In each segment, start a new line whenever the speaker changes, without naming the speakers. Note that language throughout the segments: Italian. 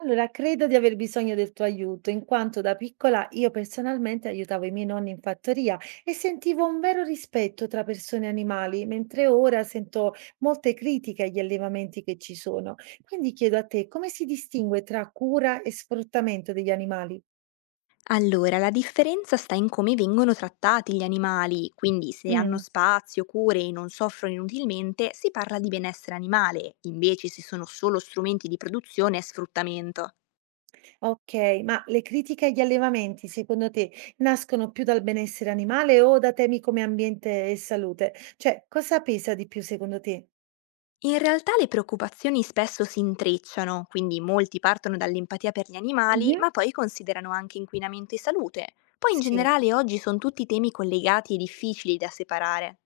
Allora, credo di aver bisogno del tuo aiuto, in quanto da piccola io personalmente aiutavo i miei nonni in fattoria e sentivo un vero rispetto tra persone e animali, mentre ora sento molte critiche agli allevamenti che ci sono. Quindi chiedo a te, come si distingue tra cura e sfruttamento degli animali?
Allora, la differenza sta in come vengono trattati gli animali, quindi se hanno
Mm,
spazio, cure e non soffrono inutilmente, si parla di benessere animale, invece se sono solo strumenti di produzione e sfruttamento.
ok, ma le critiche agli allevamenti, secondo te, nascono più dal benessere animale o da temi come ambiente e salute? Cioè, cosa pesa di più secondo te?
In realtà le preoccupazioni spesso si intrecciano, quindi molti partono dall'empatia per gli animali,
Mhm.
ma poi considerano anche inquinamento e salute. Poi in
Sì.
generale oggi sono tutti temi collegati e difficili da separare.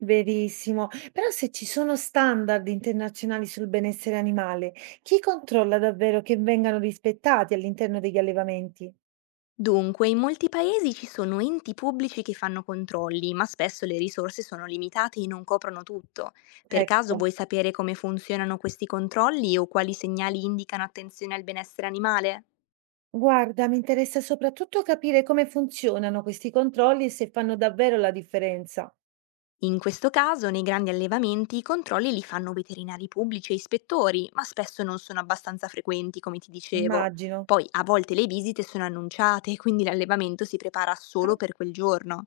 Verissimo, però se ci sono standard internazionali sul benessere animale, chi controlla davvero che vengano rispettati all'interno degli allevamenti?
Dunque, in molti paesi ci sono enti pubblici che fanno controlli, ma spesso le risorse sono limitate e non coprono tutto. Per caso
Ecco,
vuoi sapere come funzionano questi controlli o quali segnali indicano attenzione al benessere animale?
guarda, mi interessa soprattutto capire come funzionano questi controlli e se fanno davvero la differenza.
In questo caso, nei grandi allevamenti, i controlli li fanno veterinari pubblici e ispettori, ma spesso non sono abbastanza frequenti, come ti dicevo.
Immagino.
Poi, a volte le visite sono annunciate, quindi l'allevamento si prepara
Ah,
solo per quel giorno.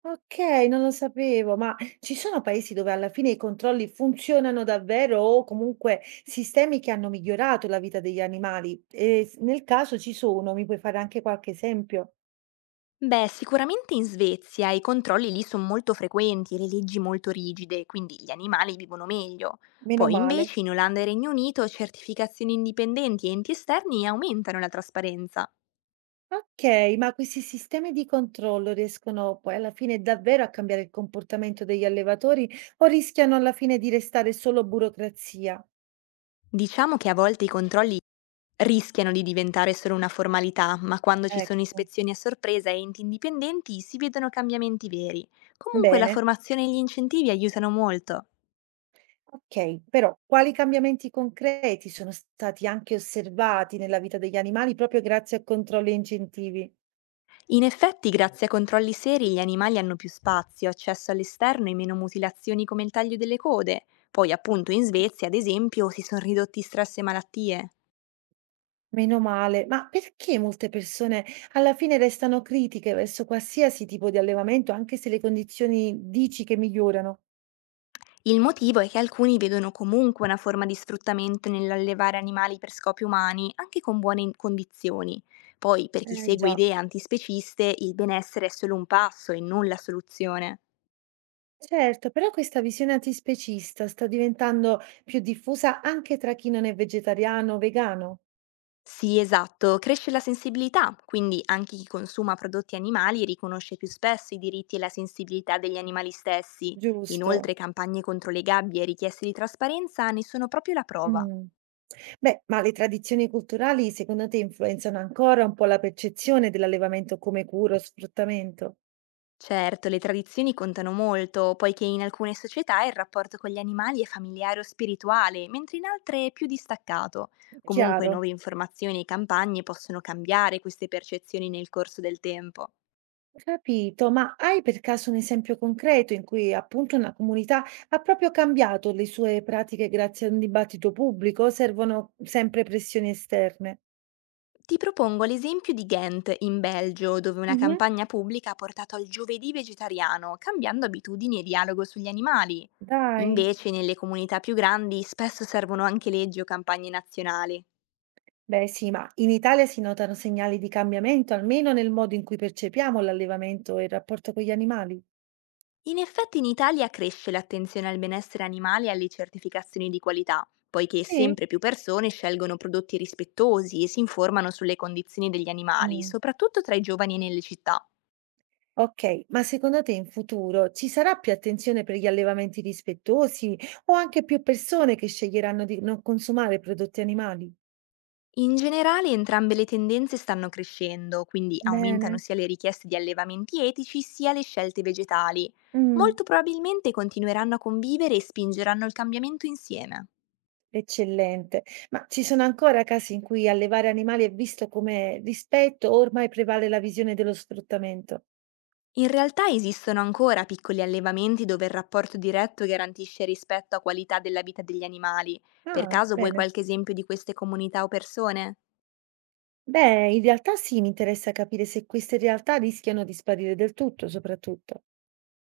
ok, non lo sapevo, ma ci sono paesi dove alla fine i controlli funzionano davvero o comunque sistemi che hanno migliorato la vita degli animali? Nel caso ci sono, mi puoi fare anche qualche esempio?
Beh, sicuramente in Svezia i controlli lì sono molto frequenti e le leggi molto rigide, quindi gli animali vivono meglio.
Meno
Poi
male.
invece in Olanda e Regno Unito certificazioni indipendenti e enti esterni aumentano la trasparenza.
Okay, ma questi sistemi di controllo riescono poi alla fine davvero a cambiare il comportamento degli allevatori o rischiano alla fine di restare solo burocrazia?
Diciamo che a volte i controlli rischiano di diventare solo una formalità, ma quando ci sono
Ecco,
ispezioni a sorpresa e enti indipendenti si vedono cambiamenti veri. Comunque la
bene.
formazione e gli incentivi aiutano molto.
Okay, però quali cambiamenti concreti sono stati anche osservati nella vita degli animali proprio grazie a controlli e incentivi?
In effetti, grazie a controlli seri, gli animali hanno più spazio, accesso all'esterno e meno mutilazioni come il taglio delle code. Poi, appunto, in Svezia, ad esempio, si sono ridotti stress e malattie.
Meno male, ma perché molte persone alla fine restano critiche verso qualsiasi tipo di allevamento, anche se le condizioni dici che migliorano?
Il motivo è che alcuni vedono comunque una forma di sfruttamento nell'allevare animali per scopi umani, anche con buone condizioni. Poi, per chi
Eh
segue
già.
idee antispeciste, il benessere è solo un passo e non la soluzione.
Certo, però questa visione antispecista sta diventando più diffusa anche tra chi non è vegetariano o vegano,
Sì, esatto, cresce la sensibilità, quindi anche chi consuma prodotti animali riconosce più spesso i diritti e la sensibilità degli animali stessi.
giusto?
Inoltre, campagne contro le gabbie e richieste di trasparenza ne sono proprio la prova.
Mm. Beh, ma le tradizioni culturali secondo te influenzano ancora un po' la percezione dell'allevamento come cura o sfruttamento?
Certo, le tradizioni contano molto, poiché in alcune società il rapporto con gli animali è familiare o spirituale, mentre in altre è più distaccato. Comunque
Chiaro,
nuove informazioni e campagne possono cambiare queste percezioni nel corso del tempo.
capito, ma hai per caso un esempio concreto in cui appunto una comunità ha proprio cambiato le sue pratiche grazie a un dibattito pubblico o servono sempre pressioni esterne?
Ti propongo l'esempio di Ghent, in Belgio, dove una
Mhm.
campagna pubblica ha portato al giovedì vegetariano, cambiando abitudini e dialogo sugli animali.
Dai.
Invece, nelle comunità più grandi spesso servono anche leggi o campagne nazionali.
Beh sì, ma in Italia si notano segnali di cambiamento, almeno nel modo in cui percepiamo l'allevamento e il rapporto con gli animali.
In effetti in Italia cresce l'attenzione al benessere animale e alle certificazioni di qualità, poiché
Sì?
sempre più persone scelgono prodotti rispettosi e si informano sulle condizioni degli animali,
Mm.
soprattutto tra i giovani e nelle città.
Ok, ma secondo te in futuro ci sarà più attenzione per gli allevamenti rispettosi o anche più persone che sceglieranno di non consumare prodotti animali?
In generale entrambe le tendenze stanno crescendo, quindi aumentano
Bene.
sia le richieste di allevamenti etici sia le scelte vegetali.
Mm,
Molto probabilmente continueranno a convivere e spingeranno il cambiamento insieme.
eccellente. Ma ci sono ancora casi in cui allevare animali è visto come rispetto o ormai prevale la visione dello sfruttamento?
In realtà esistono ancora piccoli allevamenti dove il rapporto diretto garantisce rispetto a qualità della vita degli animali. Per
Ah,
caso vuoi
bene.
qualche esempio di queste comunità o persone?
Beh, in realtà sì, mi interessa capire se queste realtà rischiano di sparire del tutto, soprattutto.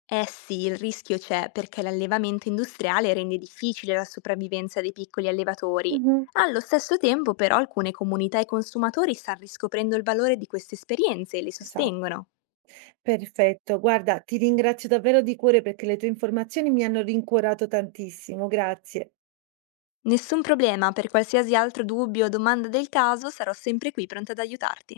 Eh sì, il rischio c'è perché l'allevamento industriale rende difficile la sopravvivenza dei piccoli allevatori.
Mhm.
Allo stesso tempo, però, alcune comunità e consumatori stanno riscoprendo il valore di queste esperienze e le
Esatto.
sostengono.
Perfetto, guarda, ti ringrazio davvero di cuore perché le tue informazioni mi hanno rincuorato tantissimo, grazie.
Nessun problema, per qualsiasi altro dubbio o domanda del caso sarò sempre qui pronta ad aiutarti.